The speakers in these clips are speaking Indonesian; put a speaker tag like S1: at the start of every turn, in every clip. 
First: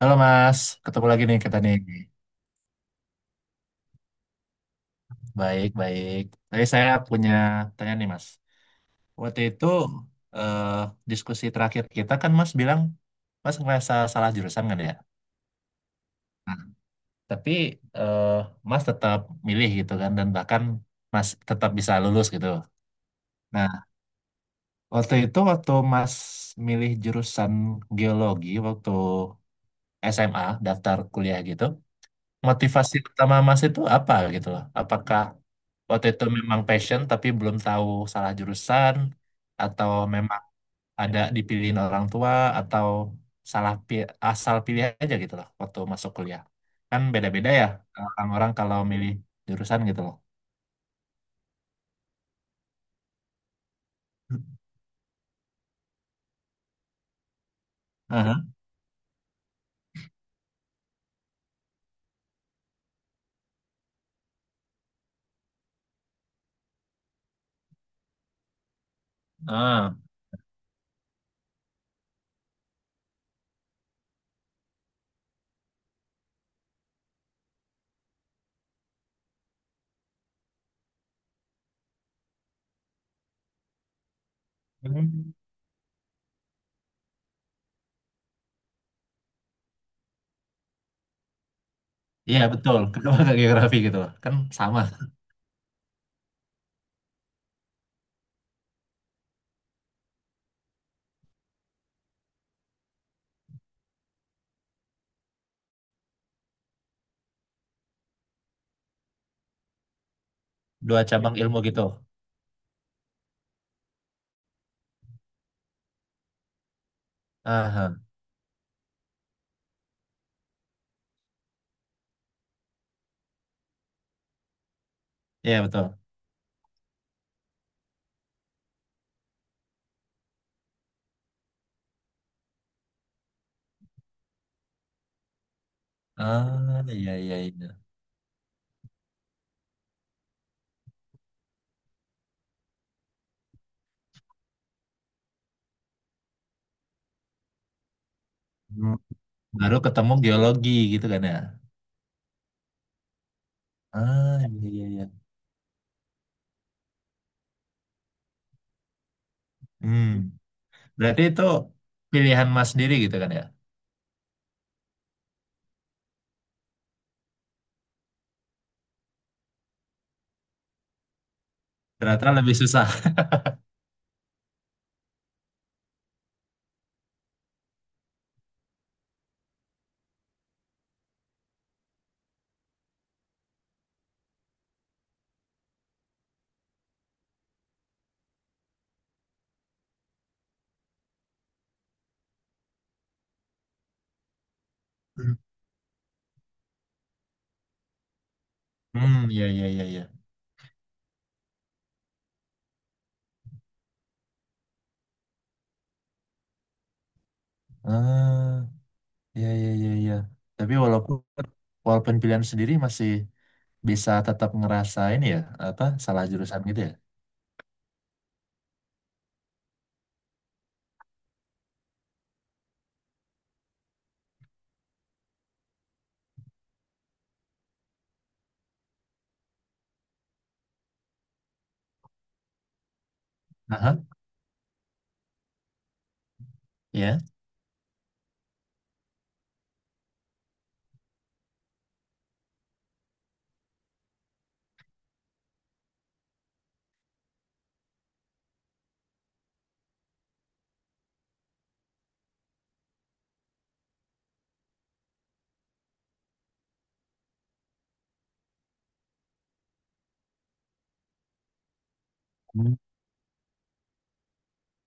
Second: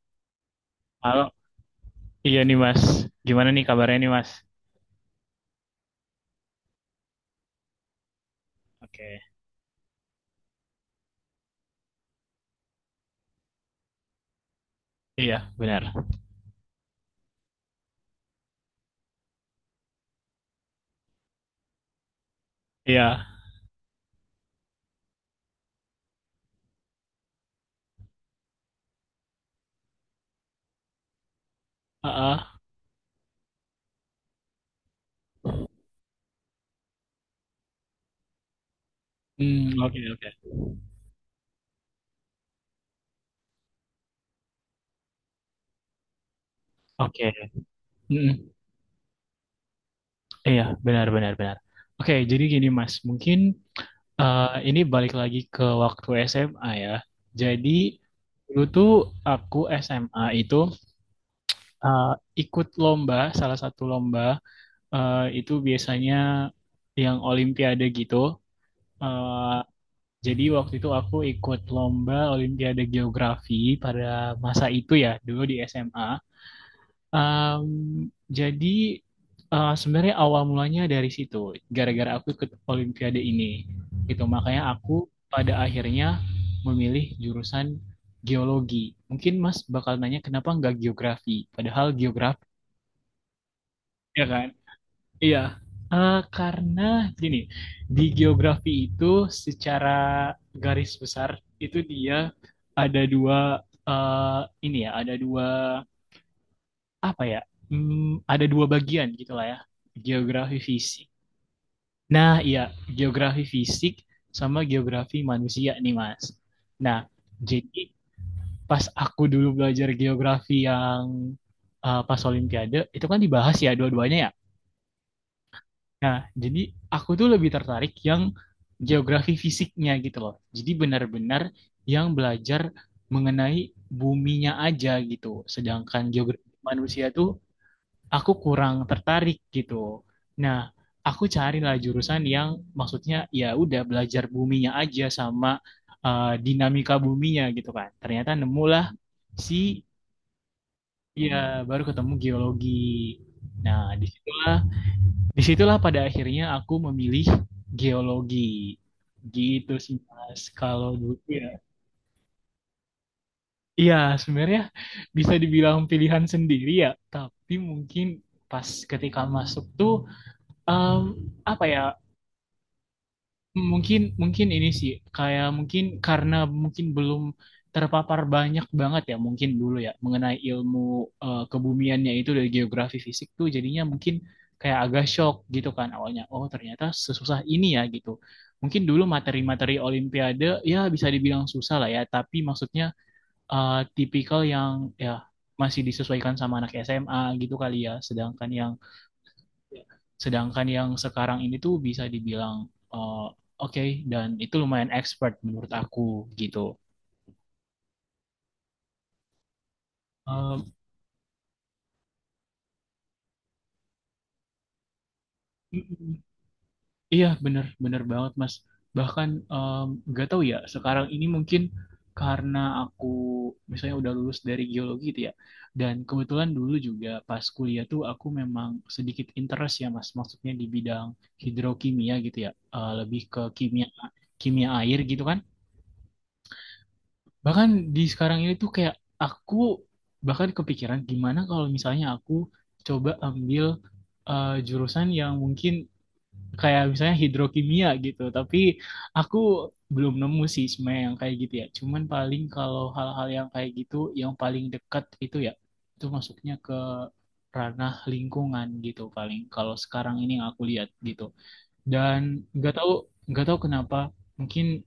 S1: Halo Mas, ketemu lagi
S2: Halo,
S1: nih kita nih.
S2: iya nih Mas. Gimana nih kabarnya nih Mas?
S1: Baik, baik. Tadi saya punya tanya nih Mas.
S2: Oke,
S1: Waktu itu eh, diskusi terakhir kita kan Mas bilang Mas ngerasa salah jurusan kan ya?
S2: iya benar.
S1: Nah, tapi eh, Mas tetap milih gitu kan dan bahkan Mas tetap bisa lulus gitu.
S2: Iya,
S1: Nah, waktu itu waktu Mas milih jurusan geologi waktu SMA daftar kuliah gitu,
S2: heeh.
S1: motivasi utama Mas itu apa gitu loh? Apakah waktu itu memang passion tapi belum tahu salah jurusan atau
S2: Oke oke
S1: memang ada dipilihin orang tua atau asal pilih aja gitu loh waktu masuk kuliah kan
S2: oke.
S1: beda-beda ya,
S2: Mm-mm.
S1: orang-orang kalau milih jurusan gitu loh.
S2: Iya benar benar benar. Oke, jadi gini Mas, mungkin eh, ini balik lagi ke waktu SMA ya. Jadi
S1: Aha.
S2: dulu tuh aku SMA itu eh, ikut lomba, salah satu lomba itu biasanya yang Olimpiade gitu. Eh,
S1: Ah.
S2: Jadi waktu itu aku ikut lomba Olimpiade Geografi pada masa itu ya, dulu di SMA. Um, jadi sebenarnya awal mulanya dari situ, gara-gara aku ikut Olimpiade ini. Gitu, makanya aku
S1: Hmm.
S2: pada akhirnya memilih jurusan geologi. Mungkin Mas bakal nanya kenapa nggak geografi, padahal geografi
S1: Iya betul, kedua ke geografi gitu loh
S2: ya
S1: kan
S2: kan?
S1: sama
S2: Iya, karena gini, di geografi itu secara garis besar itu dia ada dua eh, ini ya, ada dua apa ya? Ada dua bagian gitulah ya, geografi
S1: dua
S2: fisik.
S1: cabang ilmu gitu.
S2: Nah, iya, geografi fisik sama geografi manusia nih, Mas. Nah, jadi
S1: Aha.
S2: pas aku dulu belajar geografi yang pas Olimpiade itu kan dibahas ya dua-duanya ya.
S1: Iya betul,
S2: Nah, jadi aku tuh lebih tertarik yang geografi fisiknya gitu loh. Jadi benar-benar yang belajar mengenai buminya aja gitu. Sedangkan geografi
S1: ah
S2: manusia
S1: iya iya
S2: tuh
S1: iya.
S2: aku kurang tertarik gitu. Nah, aku carilah jurusan yang maksudnya ya udah belajar buminya aja sama dinamika buminya gitu kan. Ternyata nemulah
S1: Hmm. Baru
S2: si
S1: ketemu geologi gitu kan ya,
S2: ya baru ketemu geologi. Nah, di
S1: ah iya iya iya.
S2: Disitulah pada akhirnya aku memilih geologi. Gitu sih
S1: Hmm.
S2: Mas, kalau dulu
S1: Berarti itu
S2: ya.
S1: pilihan Mas sendiri gitu kan ya?
S2: Iya, sebenarnya bisa dibilang pilihan sendiri ya, tapi mungkin pas ketika masuk tuh em, apa ya.
S1: Ternyata lebih susah.
S2: Mungkin mungkin ini sih kayak mungkin karena mungkin belum terpapar banyak banget ya mungkin dulu ya mengenai ilmu kebumiannya itu dari geografi fisik tuh jadinya mungkin kayak agak shock gitu kan awalnya oh ternyata sesusah ini ya gitu. Mungkin dulu materi-materi olimpiade ya bisa dibilang susah lah ya tapi maksudnya tipikal yang ya masih disesuaikan sama anak SMA gitu kali ya
S1: Hmm, ya ya ya ya.
S2: Sedangkan yang sekarang ini tuh bisa dibilang eh, oke okay, dan itu lumayan expert menurut aku gitu.
S1: Ah, ya ya ya ya.
S2: Em,
S1: Tapi walaupun walaupun pilihan sendiri masih bisa tetap ngerasain ya
S2: mm,
S1: apa
S2: mm,
S1: salah jurusan gitu ya.
S2: iya bener bener banget Mas. Bahkan nggak tahu ya sekarang ini mungkin karena aku misalnya udah lulus dari geologi gitu ya. Dan kebetulan dulu juga pas kuliah tuh aku memang sedikit interest ya Mas. Maksudnya di bidang hidrokimia gitu ya. Eh, lebih ke kimia
S1: Aha,
S2: kimia air gitu kan.
S1: ya.
S2: Bahkan di sekarang ini tuh kayak aku bahkan kepikiran gimana kalau misalnya aku coba ambil jurusan yang mungkin kayak misalnya hidrokimia gitu. Tapi aku belum nemu sih sebenarnya yang kayak gitu ya. Cuman paling kalau hal-hal yang kayak gitu yang paling dekat itu ya itu masuknya ke ranah lingkungan gitu paling kalau sekarang ini yang aku lihat gitu. Dan
S1: Hmm.
S2: nggak tahu nggak tahu kenapa mungkin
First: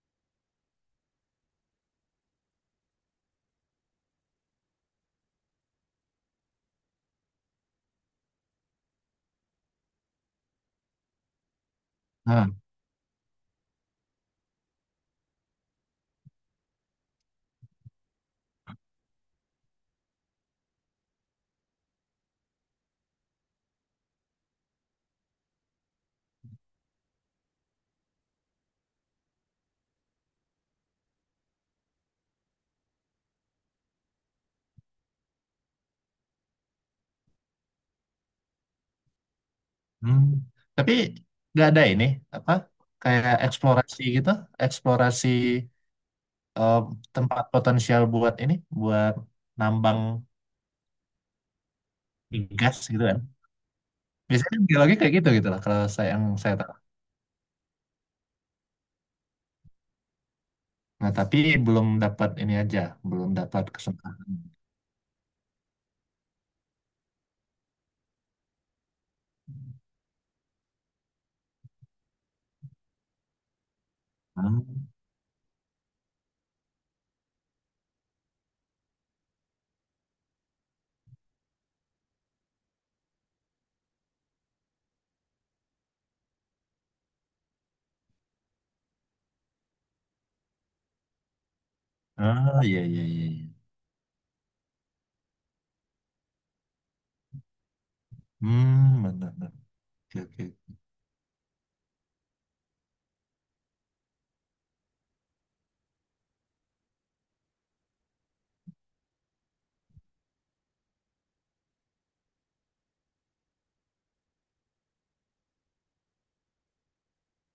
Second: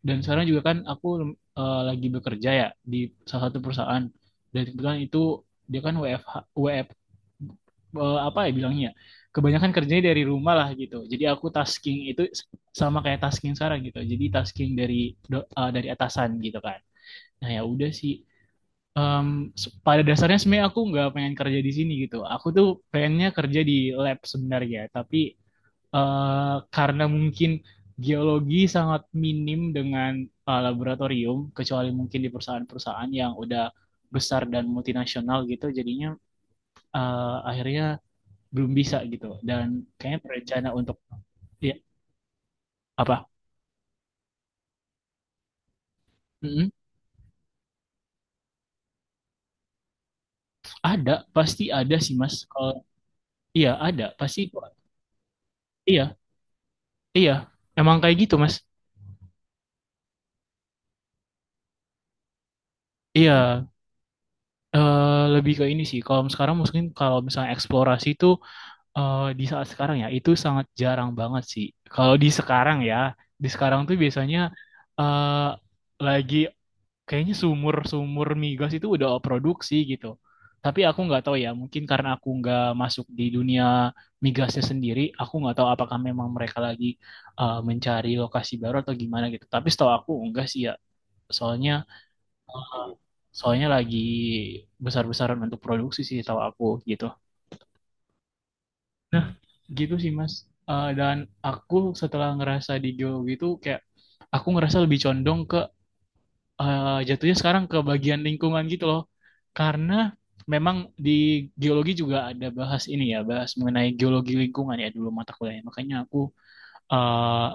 S2: dan sekarang juga kan aku lagi bekerja ya di salah satu perusahaan. Dan kebetulan itu dia kan WFH, WF, eh, apa ya bilangnya? Kebanyakan kerjanya dari rumah lah gitu. Jadi aku tasking itu
S1: Ah,
S2: sama kayak tasking sekarang gitu. Jadi tasking dari dari atasan gitu kan. Nah ya udah sih. Em, pada dasarnya sebenarnya aku nggak pengen kerja di sini gitu. Aku tuh pengennya kerja di lab sebenarnya, tapi eh karena mungkin geologi sangat minim dengan laboratorium, kecuali mungkin di perusahaan-perusahaan yang udah besar dan multinasional gitu, jadinya akhirnya belum bisa gitu. Dan kayaknya
S1: hmm.
S2: berencana
S1: Tapi
S2: untuk
S1: nggak
S2: ya
S1: ada ini, apa kayak
S2: apa?
S1: eksplorasi gitu, eksplorasi
S2: Mm-mm.
S1: eh, tempat potensial buat ini buat nambang
S2: Ada, pasti ada sih Mas. Kalau
S1: gas gitu kan.
S2: iya ada, pasti
S1: Biasanya biologi kayak gitu gitu lah kalau saya,
S2: iya
S1: yang saya tahu.
S2: iya. Emang kayak gitu Mas.
S1: Nah, tapi belum dapat ini aja, belum
S2: Iya,
S1: dapat kesempatan.
S2: lebih ke ini sih. Kalau sekarang mungkin kalau misalnya eksplorasi itu di saat sekarang ya itu sangat jarang banget sih. Kalau di sekarang ya, di sekarang tuh biasanya
S1: Ah,
S2: eh lagi kayaknya sumur-sumur migas itu udah produksi gitu. Tapi aku nggak tahu ya, mungkin karena aku nggak masuk di dunia migasnya sendiri, aku nggak tahu apakah memang mereka lagi mencari lokasi baru atau gimana gitu. Tapi setahu aku enggak sih ya, soalnya
S1: ah, iya,
S2: eh,
S1: iya, iya, iya.
S2: soalnya lagi besar-besaran untuk produksi sih setahu aku gitu.
S1: Hmm,
S2: Nah,
S1: benar, benar.
S2: gitu sih
S1: Oke,
S2: Mas.
S1: oke.
S2: Eh, dan aku setelah ngerasa di geologi itu kayak aku ngerasa lebih condong ke jatuhnya sekarang ke bagian lingkungan gitu loh. Karena memang di geologi juga ada bahas ini ya, bahas mengenai geologi lingkungan ya dulu mata kuliahnya. Makanya aku eh,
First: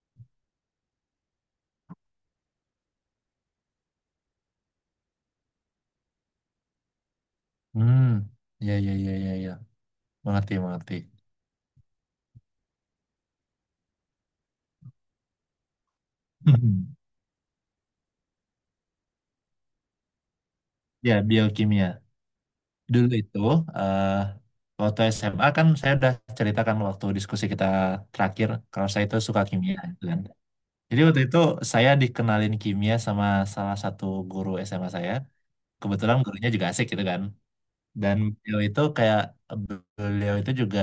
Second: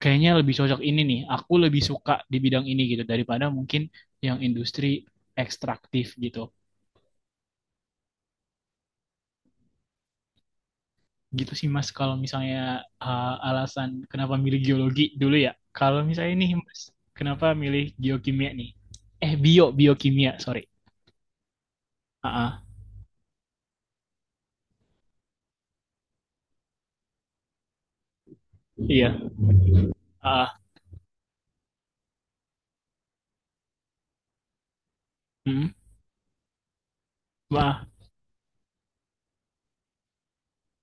S2: kayaknya lebih cocok ini nih. Aku lebih suka di bidang ini gitu daripada mungkin yang industri ekstraktif gitu.
S1: Hmm, iya, iya, iya, iya, iya. Mengerti, mengerti.
S2: Gitu sih Mas kalau misalnya alasan kenapa milih geologi dulu ya. Kalau misalnya nih Mas, kenapa milih geokimia nih? Eh bio biokimia, sorry.
S1: Ya, biokimia.
S2: Ah, ah,
S1: Dulu itu, eh waktu SMA kan saya udah ceritakan waktu diskusi kita terakhir, kalau saya itu
S2: iya.
S1: suka kimia, gitu kan.
S2: Ah, ah,
S1: Jadi waktu itu saya dikenalin kimia sama salah satu guru SMA saya.
S2: hmm,
S1: Kebetulan gurunya juga asik gitu kan.
S2: wah,
S1: Dan beliau itu kayak beliau itu juga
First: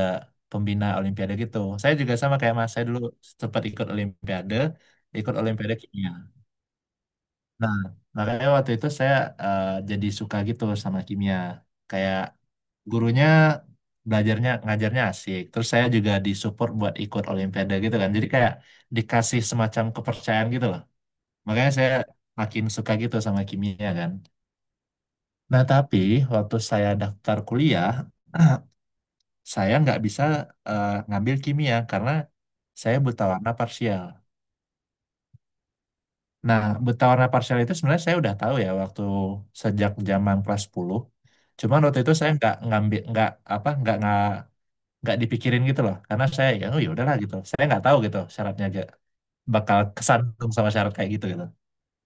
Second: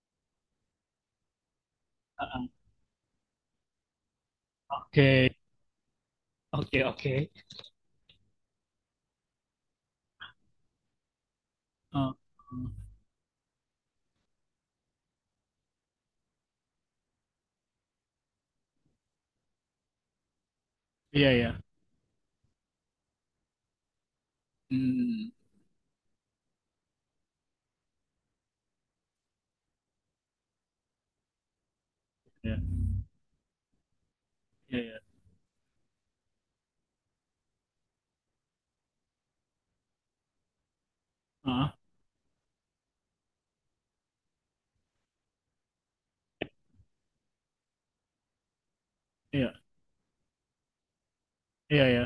S1: pembina Olimpiade gitu. Saya juga
S2: ah,
S1: sama
S2: ah.
S1: kayak Mas, saya dulu sempat
S2: Oke,
S1: ikut Olimpiade kimia.
S2: oke.
S1: Nah, makanya waktu itu saya jadi suka gitu sama kimia.
S2: Ah,
S1: Kayak
S2: hmm.
S1: gurunya, ngajarnya asik. Terus saya juga disupport buat ikut Olimpiade gitu kan. Jadi kayak dikasih semacam kepercayaan gitu loh.
S2: Iya ya.
S1: Makanya saya makin suka gitu sama kimia kan.
S2: Hmm,
S1: Nah, tapi waktu saya daftar kuliah, saya nggak bisa ngambil kimia karena
S2: iya,
S1: saya buta warna parsial.
S2: iya ya.
S1: Nah, buta warna parsial itu sebenarnya saya udah tahu ya, waktu sejak zaman kelas 10.
S2: Ah, ah.
S1: Cuman waktu itu saya nggak ngambil nggak apa nggak dipikirin gitu loh, karena saya ya, oh ya udahlah gitu. Saya nggak tahu gitu syaratnya aja
S2: Iya,
S1: bakal kesandung sama syarat kayak gitu gitu.
S2: iya ya.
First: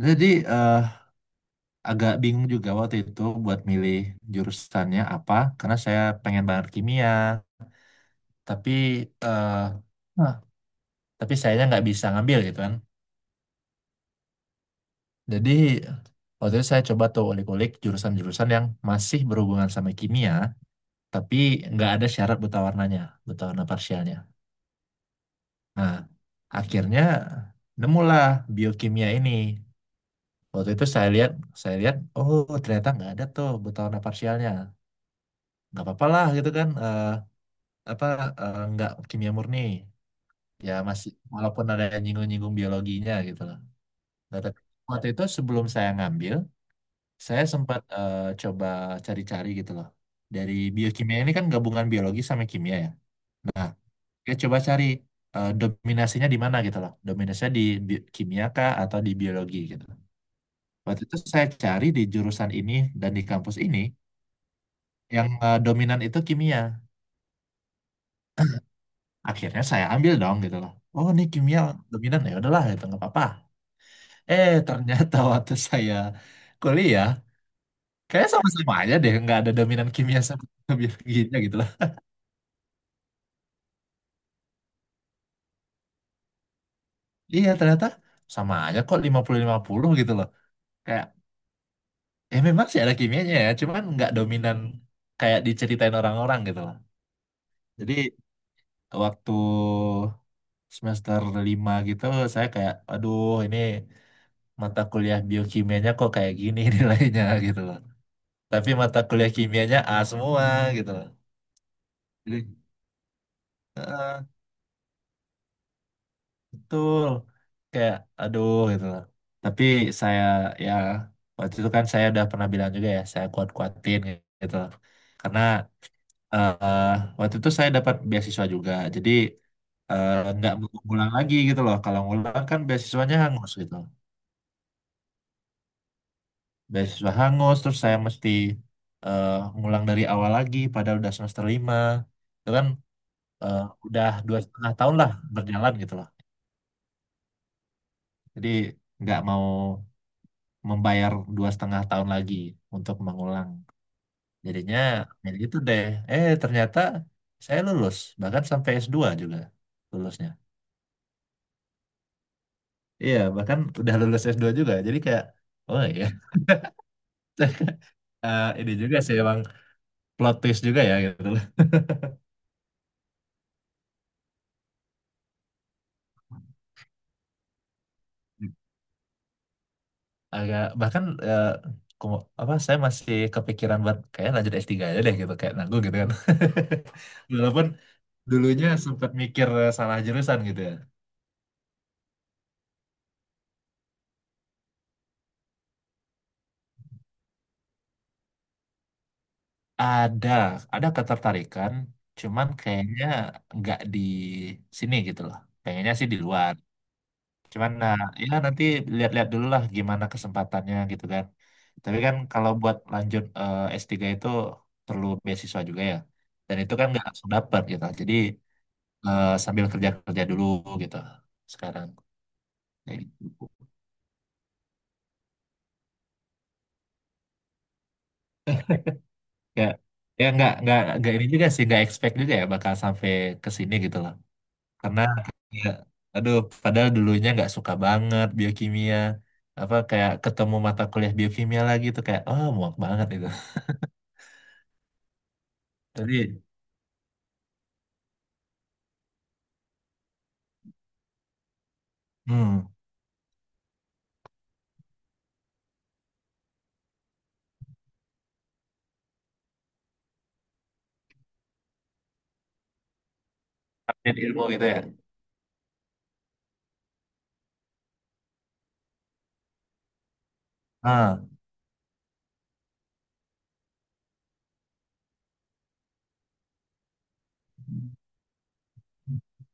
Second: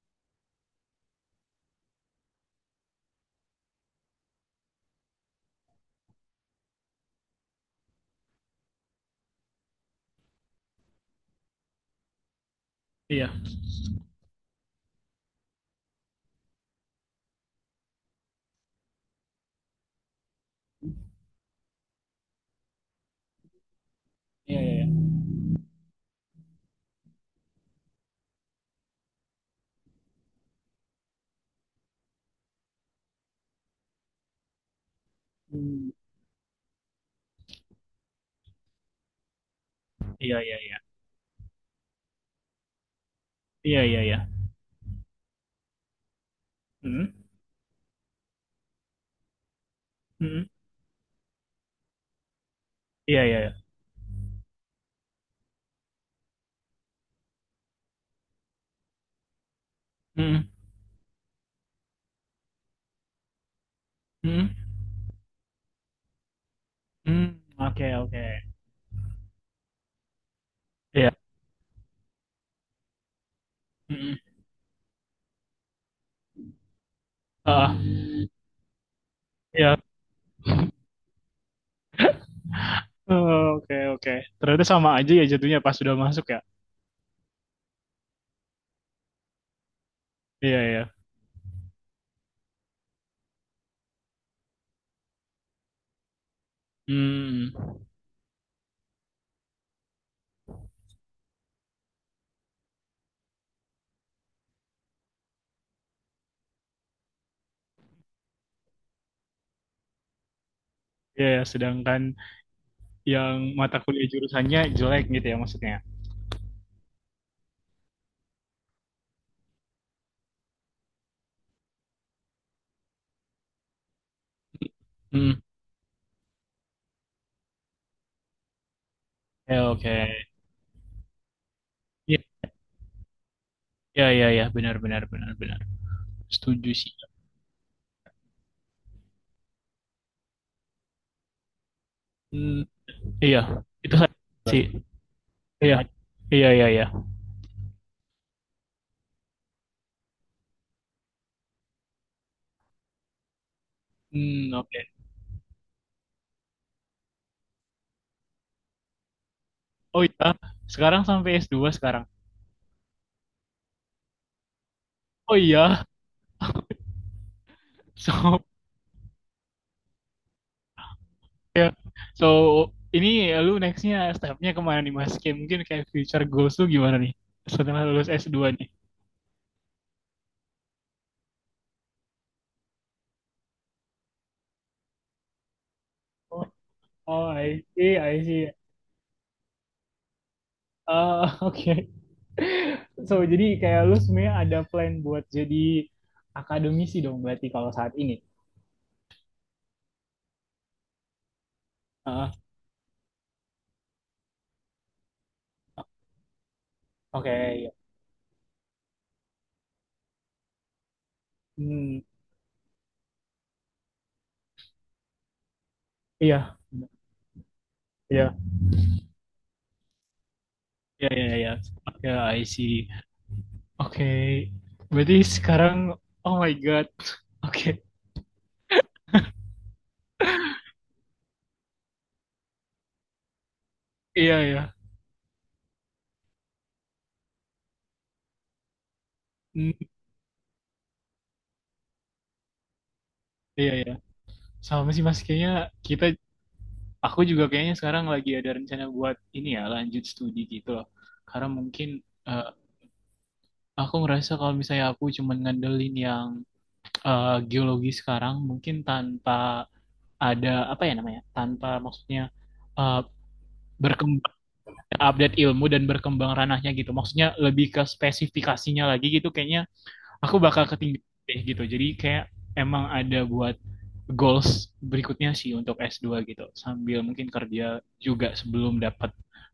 S1: Jadi eh, agak bingung juga waktu itu buat milih jurusannya apa, karena saya pengen banget kimia tapi eh, tapi sayanya nggak bisa ngambil gitu kan.
S2: Iya,
S1: Jadi waktu itu saya coba tuh ulik-ulik jurusan-jurusan yang masih berhubungan sama kimia tapi nggak ada syarat buta warnanya, buta warna parsialnya.
S2: iya ya. Ya.
S1: Nah, akhirnya nemulah biokimia ini. Waktu itu saya lihat, oh ternyata nggak ada tuh buta warna parsialnya, nggak
S2: Hmm,
S1: apa-apa lah gitu kan, apa nggak kimia murni
S2: iya iya
S1: ya,
S2: iya.
S1: masih walaupun ada yang nyinggung-nyinggung biologinya gitu lah.
S2: Iya iya ya.
S1: Nah, tapi waktu itu sebelum saya ngambil,
S2: Hmm,
S1: saya sempat coba cari-cari gitu loh.
S2: hmm,
S1: Dari biokimia ini kan gabungan biologi sama kimia ya.
S2: iya iya ya.
S1: Saya coba cari dominasinya di mana gitu loh. Dominasinya di kimia kah atau di biologi gitu.
S2: Hmm,
S1: Waktu itu saya cari di jurusan ini dan di kampus ini,
S2: hmm,
S1: yang dominan itu kimia.
S2: hmm. Oke, oke.
S1: Akhirnya saya ambil dong gitu loh. Oh,
S2: Iya.
S1: ini kimia dominan, ya udahlah itu nggak apa-apa.
S2: Hmm.
S1: Ternyata waktu saya kuliah
S2: Ah,
S1: kayaknya sama-sama aja deh, nggak ada
S2: ya.
S1: dominan kimia sama biologinya gitu.
S2: Oh, oke, oke. Ternyata sama aja ya jatuhnya pas sudah masuk ya.
S1: Iya ternyata sama aja kok, 50-50 gitu loh.
S2: Iya, iya.
S1: Kayak ya memang sih ada kimianya ya, cuman nggak dominan kayak diceritain orang-orang gitu loh.
S2: Hmm.
S1: Jadi waktu semester 5 gitu saya kayak, aduh, ini mata kuliah biokimianya kok kayak gini nilainya gitu loh. Tapi mata kuliah kimianya A semua gitu loh.
S2: Iya, ya. Sedangkan
S1: Jadi
S2: yang mata kuliah jurusannya jelek gitu ya maksudnya.
S1: betul kayak aduh gitu loh, tapi saya ya, waktu itu kan saya udah pernah bilang juga ya, saya kuat-kuatin gitu loh karena
S2: Hmm.
S1: eh, waktu itu saya dapat beasiswa juga, jadi
S2: Ya, oke.
S1: nggak mau ngulang lagi gitu loh, kalau
S2: Iya,
S1: ngulang kan beasiswanya hangus gitu,
S2: iya, iya, iya. Benar, benar, benar, benar. Setuju sih.
S1: beasiswa hangus terus saya mesti eh, ngulang dari awal lagi padahal udah semester 5 itu
S2: Hmm.
S1: kan,
S2: Iya,
S1: eh,
S2: itu
S1: udah dua
S2: sih.
S1: setengah tahun lah berjalan
S2: Iya.
S1: gitu loh,
S2: Iya, iya, iya.
S1: jadi nggak mau membayar 2,5 tahun lagi untuk mengulang.
S2: Hmm,
S1: Jadinya
S2: oke.
S1: ya gitu deh. Ternyata saya lulus bahkan sampai S2 juga
S2: Oh
S1: lulusnya.
S2: iya, sekarang sampai s dua sekarang.
S1: Iya bahkan udah lulus S2 juga. Jadi kayak
S2: Oh
S1: oh
S2: iya.
S1: iya.
S2: So,
S1: Ini juga sih emang plot twist juga ya gitu loh.
S2: ya. So, ini lu nextnya stepnya kemana nih Mas? Kayak mungkin kayak future goals lu gimana nih? Setelah lulus s dua nih.
S1: Agak bahkan eh, apa, saya masih kepikiran buat kayak lanjut S3 aja deh gitu, kayak nanggung gitu kan.
S2: Oh, oh, I
S1: Walaupun
S2: see, I see.
S1: dulunya sempat mikir salah jurusan gitu ya.
S2: Ah, oke. So, jadi kayak lu sebenarnya ada plan buat jadi akademisi dong berarti kalau saat ini.
S1: Ada, ada ketertarikan,
S2: Ah,
S1: cuman kayaknya nggak di sini gitu loh. Pengennya sih di luar.
S2: oke, iya.
S1: Cuman nah, ya nanti lihat-lihat dulu lah gimana kesempatannya gitu kan. Tapi
S2: Hmm,
S1: kan kalau buat lanjut S3 itu perlu beasiswa juga ya.
S2: iya,
S1: Dan itu kan nggak langsung dapat gitu. Jadi
S2: iya.
S1: sambil kerja-kerja dulu gitu
S2: Iya iya iya.
S1: sekarang.
S2: Ya, I see.
S1: Kayak gitu.
S2: Oke. Berarti sekarang oh my God. Oke.
S1: Ya, ya nggak ini juga sih nggak expect juga ya bakal sampai ke sini gitu loh,
S2: Iya iya.
S1: karena ya, aduh, padahal dulunya nggak suka banget biokimia,
S2: Hmm,
S1: apa kayak ketemu mata kuliah biokimia lagi tuh kayak oh muak banget itu.
S2: iya iya. Sama sih Mas, kayaknya kita
S1: Tapi
S2: aku juga kayaknya sekarang lagi ada rencana buat ini ya, lanjut studi gitu loh. Karena mungkin eh,
S1: hmm
S2: aku ngerasa kalau misalnya aku cuma ngandelin yang geologi sekarang mungkin tanpa ada apa ya namanya? Tanpa maksudnya eh,
S1: update
S2: berkembang
S1: ilmu gitu ya,
S2: update ilmu dan berkembang ranahnya gitu. Maksudnya lebih ke spesifikasinya lagi gitu kayaknya aku bakal ketinggian
S1: ah
S2: deh gitu. Jadi kayak emang ada buat goals berikutnya sih untuk S2 gitu. Sambil mungkin kerja juga sebelum dapat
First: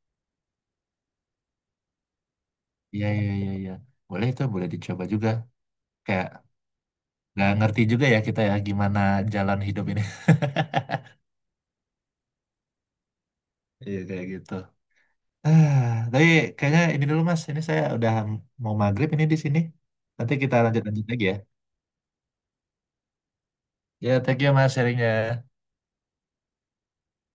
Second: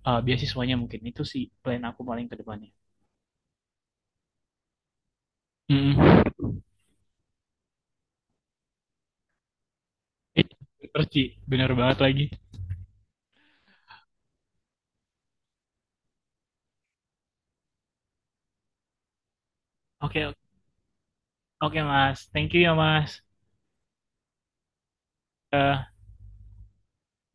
S2: beasiswanya mungkin. Itu sih plan aku paling ke depannya.
S1: iya iya iya iya, boleh itu boleh dicoba juga. Kayak
S2: Mm.
S1: nggak ngerti juga ya kita ya, gimana jalan hidup ini.
S2: Eh, Perci, bener banget lagi.
S1: Iya kayak gitu. Ah, tapi kayaknya ini dulu Mas, ini saya udah mau maghrib ini di sini,
S2: Oke,
S1: nanti kita lanjut lanjut lagi ya.
S2: oke Mas. Thank you ya Mas.
S1: Ya, thank you Mas sharingnya.
S2: Eh,